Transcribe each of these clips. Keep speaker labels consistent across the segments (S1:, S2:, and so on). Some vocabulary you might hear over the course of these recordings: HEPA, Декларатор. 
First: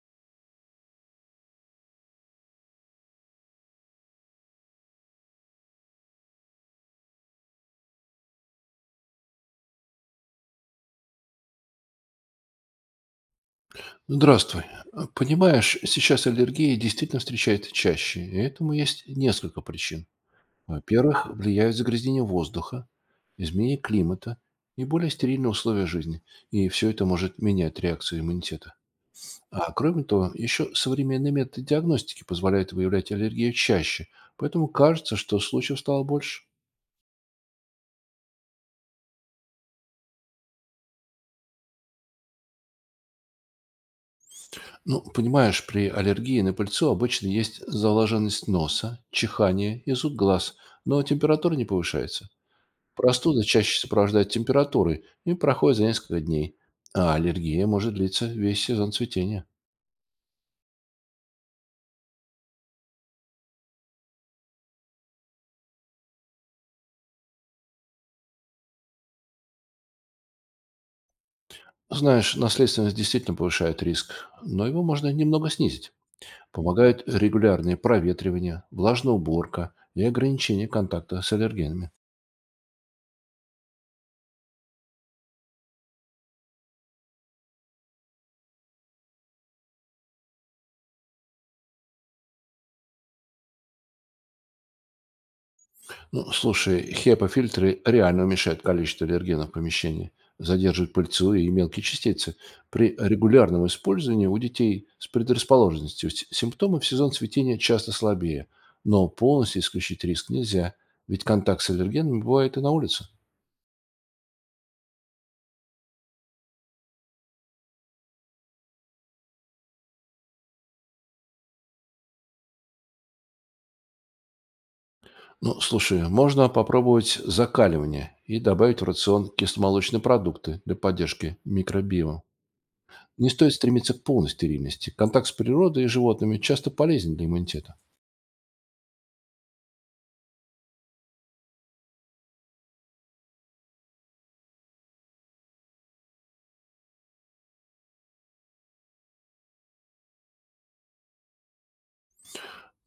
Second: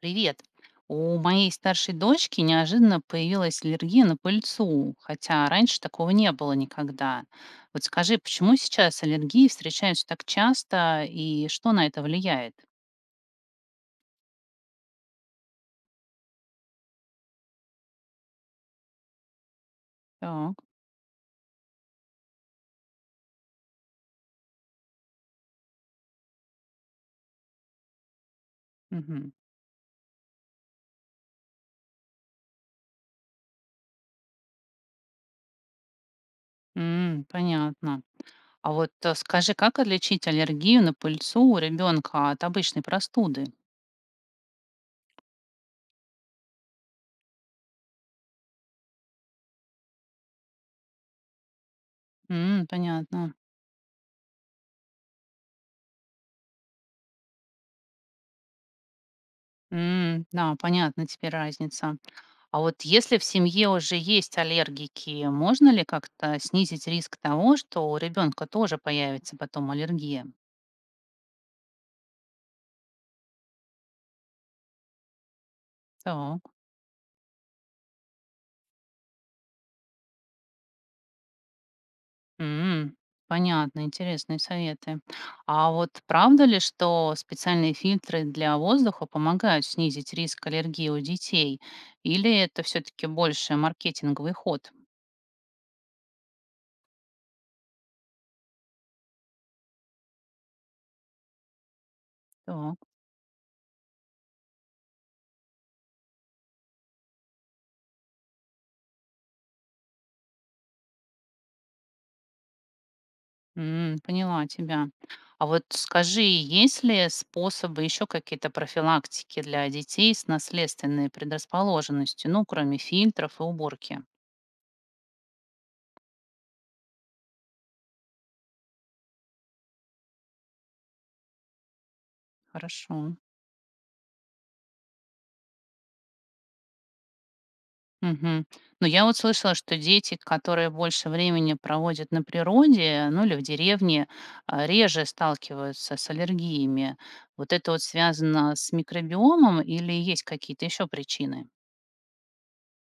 S1: Привет. У моей старшей дочки неожиданно появилась аллергия на пыльцу, хотя раньше такого не было никогда. Вот скажи, почему сейчас аллергии встречаются так часто и что на это влияет?
S2: Здравствуй. Понимаешь, сейчас аллергия действительно встречается чаще, и этому есть несколько причин.
S1: Так,
S2: Во-первых, влияют загрязнение воздуха, изменение климата и более стерильные условия жизни, и все это может менять реакцию иммунитета.
S1: мгм.
S2: А кроме того, еще современные методы диагностики позволяют выявлять аллергию чаще, поэтому кажется, что случаев стало больше.
S1: Понятно. А вот скажи, как отличить аллергию на пыльцу у ребенка от обычной простуды?
S2: Ну, понимаешь, при аллергии на пыльцу обычно есть заложенность носа, чихание и зуд глаз, но температура не повышается.
S1: Понятно.
S2: Простуда чаще сопровождает температурой и проходит за несколько дней, а аллергия может длиться весь сезон цветения.
S1: Да, понятно теперь разница. А вот если в семье уже есть аллергики, можно ли как-то снизить риск того, что у ребенка тоже появится потом аллергия?
S2: Знаешь, наследственность действительно повышает риск, но его можно немного снизить.
S1: Так,
S2: Помогают регулярные проветривания, влажная уборка и ограничение контакта с аллергенами.
S1: м, понятно, интересные советы. А вот правда ли, что специальные фильтры для воздуха помогают снизить риск аллергии у детей? Или это все-таки больше маркетинговый ход?
S2: Ну, слушай, HEPA-фильтры реально уменьшают количество аллергенов в помещении, задерживают пыльцу и мелкие частицы.
S1: Так.
S2: При регулярном использовании у детей с предрасположенностью симптомы в сезон цветения часто слабее, но полностью исключить риск нельзя, ведь контакт с аллергенами бывает и на улице.
S1: Поняла тебя. А вот скажи, есть ли способы, еще какие-то профилактики для детей с наследственной предрасположенностью, ну, кроме фильтров и уборки?
S2: Ну, слушай, можно попробовать закаливание и добавить в рацион кисломолочные продукты для поддержки микробиома.
S1: Хорошо.
S2: Не стоит стремиться к полной стерильности. Контакт с природой и животными часто полезен для иммунитета.
S1: Мгм. Ну, я вот слышала, что дети, которые больше времени проводят на природе, ну, или в деревне, реже сталкиваются с аллергиями. Вот это вот связано с микробиомом или есть какие-то еще причины?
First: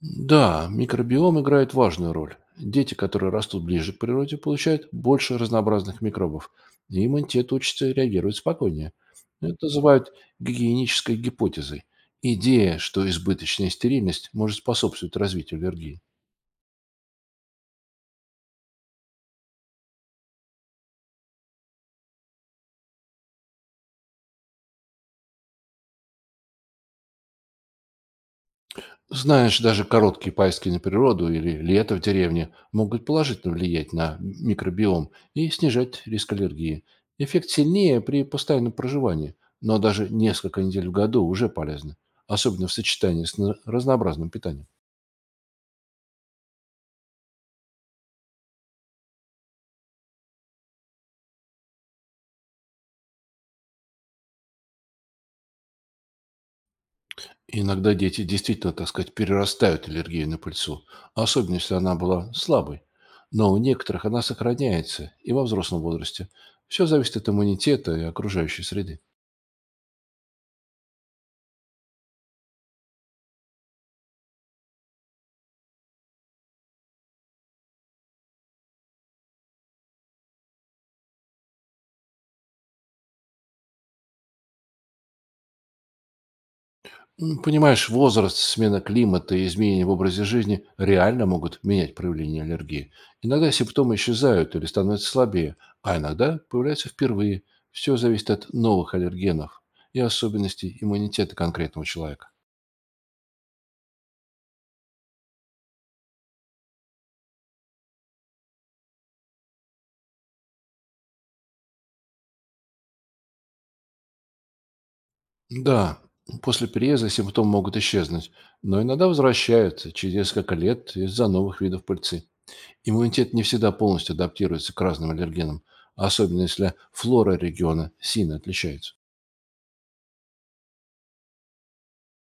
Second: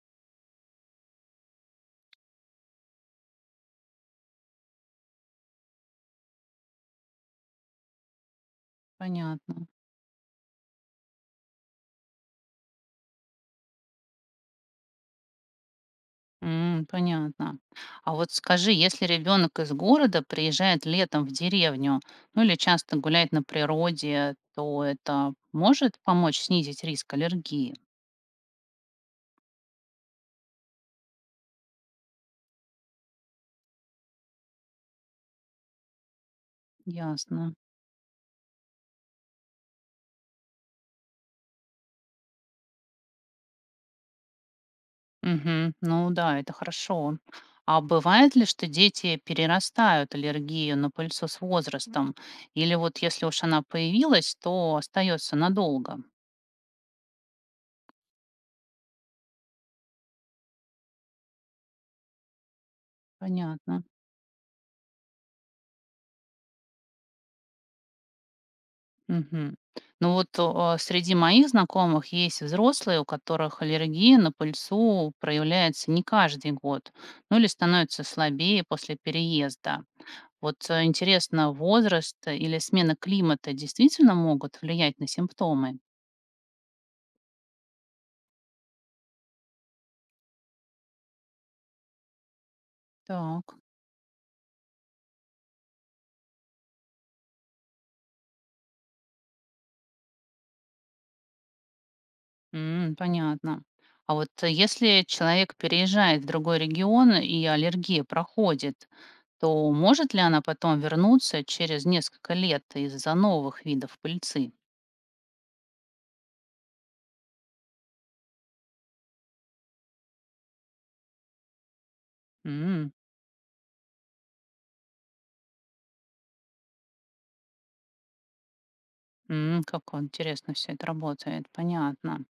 S2: Да, микробиом играет важную роль. Дети, которые растут ближе к природе, получают больше разнообразных микробов, и иммунитет учится реагировать спокойнее. Это
S1: Понятно.
S2: называют гигиенической гипотезой. Идея, что избыточная стерильность может способствовать развитию аллергии.
S1: Понятно. А вот скажи, если ребенок из города приезжает летом в деревню, ну или часто гуляет на природе, то это может помочь снизить риск аллергии?
S2: Знаешь, даже короткие поездки на природу или лето в деревне могут положительно влиять на микробиом и снижать риск аллергии. Эффект
S1: Ясно.
S2: сильнее при постоянном проживании, но даже несколько недель в году уже полезно, особенно в сочетании с разнообразным питанием.
S1: Мгм. Ну да, это хорошо. А бывает ли, что дети перерастают аллергию на пыльцу с возрастом? Или вот если уж она появилась, то остается надолго?
S2: Иногда дети действительно, так сказать, перерастают аллергию на пыльцу, особенно если она была слабой. Но у
S1: Понятно.
S2: некоторых она сохраняется и во взрослом возрасте. Все зависит от иммунитета и окружающей среды.
S1: Мгм. Ну вот, среди моих знакомых есть взрослые, у которых аллергия на пыльцу проявляется не каждый год, ну или становится слабее после переезда. Вот интересно, возраст или смена климата действительно могут влиять на симптомы?
S2: Понимаешь, возраст, смена климата и изменения в образе жизни реально могут менять проявление аллергии. Иногда
S1: Так.
S2: симптомы исчезают или становятся слабее, а иногда появляются впервые. Все зависит от новых аллергенов и особенностей иммунитета конкретного человека.
S1: Понятно. А вот если человек переезжает в другой регион и аллергия проходит, то может ли она потом вернуться через несколько лет из-за новых видов пыльцы?
S2: Да, после переезда симптомы могут исчезнуть, но иногда возвращаются через несколько лет из-за новых видов пыльцы.
S1: М,
S2: Иммунитет не всегда полностью адаптируется к разным аллергенам, особенно если флора региона сильно отличается.
S1: как интересно все это работает, понятно.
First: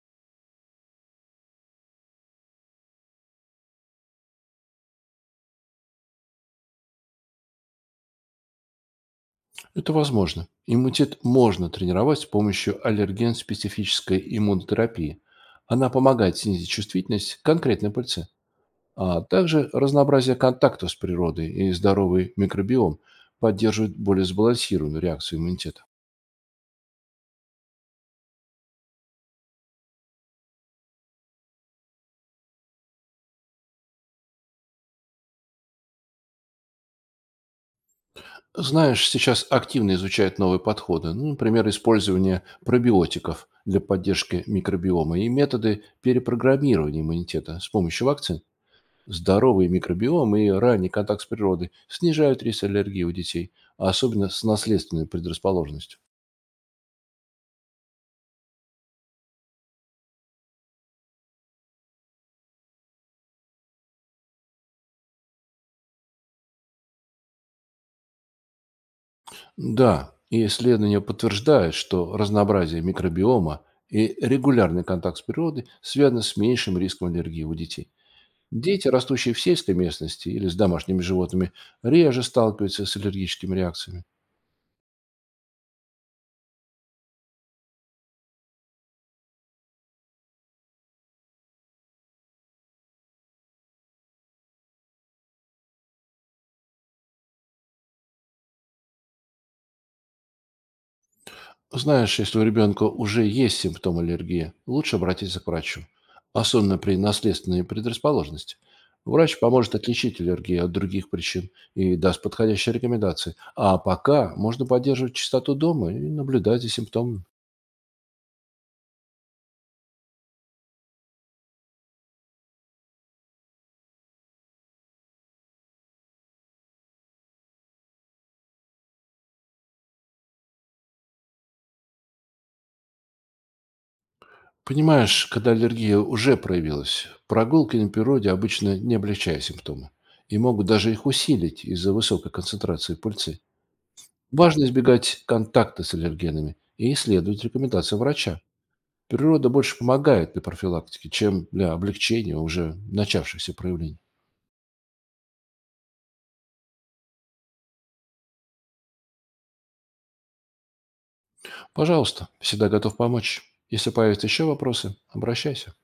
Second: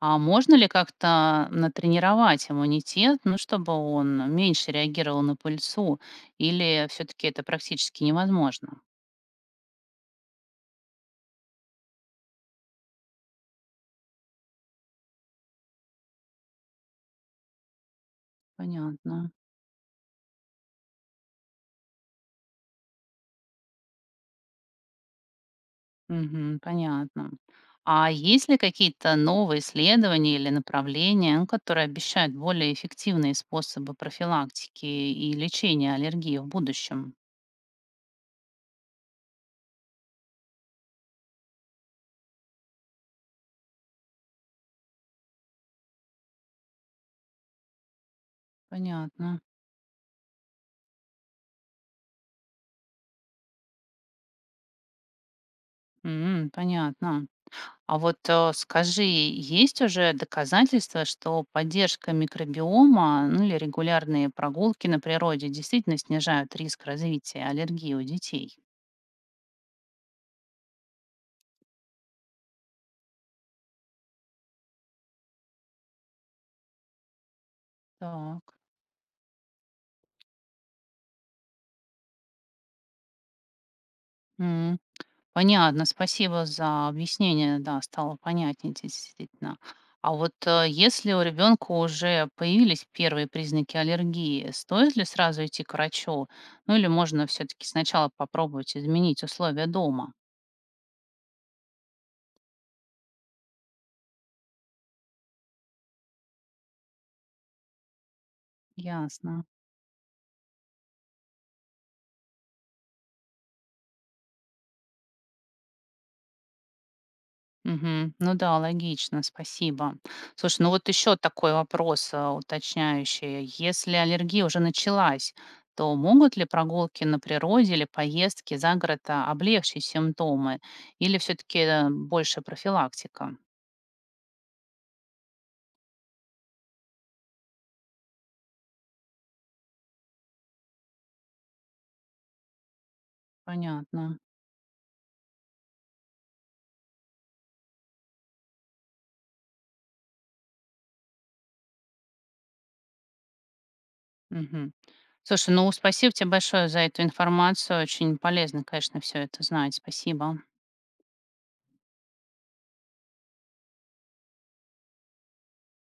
S1: А можно ли как-то натренировать иммунитет, ну, чтобы он меньше реагировал на пыльцу, или все таки это практически невозможно?
S2: Это возможно. Иммунитет можно тренировать с помощью аллерген-специфической иммунотерапии. Она помогает снизить чувствительность к конкретной пыльце, а
S1: Понятно.
S2: также разнообразие контактов с природой и здоровый микробиом поддерживает более сбалансированную реакцию иммунитета.
S1: Мгм, понятно. А есть ли какие-то новые исследования или направления, ну, которые обещают более эффективные способы профилактики и лечения аллергии в будущем?
S2: Знаешь, сейчас активно изучают новые подходы, ну, например, использование пробиотиков для поддержки микробиома и методы перепрограммирования иммунитета с помощью вакцин.
S1: Понятно.
S2: Здоровый микробиом и ранний контакт с природой снижают риск аллергии у детей, а особенно с наследственной предрасположенностью.
S1: Понятно. А вот скажи, есть уже доказательства, что поддержка микробиома, ну или регулярные прогулки на природе действительно снижают риск развития аллергии у детей?
S2: Да, и исследования подтверждают, что разнообразие микробиома и регулярный контакт с природой связаны с меньшим риском аллергии у детей.
S1: Так,
S2: Дети, растущие в сельской местности или с домашними животными, реже сталкиваются с аллергическими реакциями.
S1: м, понятно, спасибо за объяснение, да, стало понятнее действительно. А вот если у ребенка уже появились первые признаки аллергии, стоит ли сразу идти к врачу? Ну или можно все-таки сначала попробовать изменить условия дома?
S2: Знаешь, если у ребенка уже есть симптом аллергии, лучше обратиться к врачу, особенно при наследственной предрасположенности. Врач
S1: Ясно.
S2: поможет отличить аллергию от других причин и даст подходящие рекомендации. А пока можно поддерживать чистоту дома и наблюдать за симптомами.
S1: Мгм. Ну да, логично, спасибо. Слушай, ну вот еще такой вопрос уточняющий. Если аллергия уже началась, то могут ли прогулки на природе или поездки за город облегчить симптомы? Или все-таки больше профилактика?
S2: Понимаешь, когда аллергия уже проявилась, прогулки на природе обычно не облегчают симптомы и могут даже их усилить из-за высокой концентрации пыльцы.
S1: Понятно.
S2: Важно избегать контакта с аллергенами и следовать рекомендациям врача. Природа больше помогает для профилактики, чем для облегчения уже начавшихся проявлений.
S1: Мгм. Слушай, ну спасибо тебе большое за эту информацию. Очень полезно, конечно, все это знать. Спасибо.
S2: Пожалуйста, всегда готов помочь. Если появятся еще вопросы, обращайся.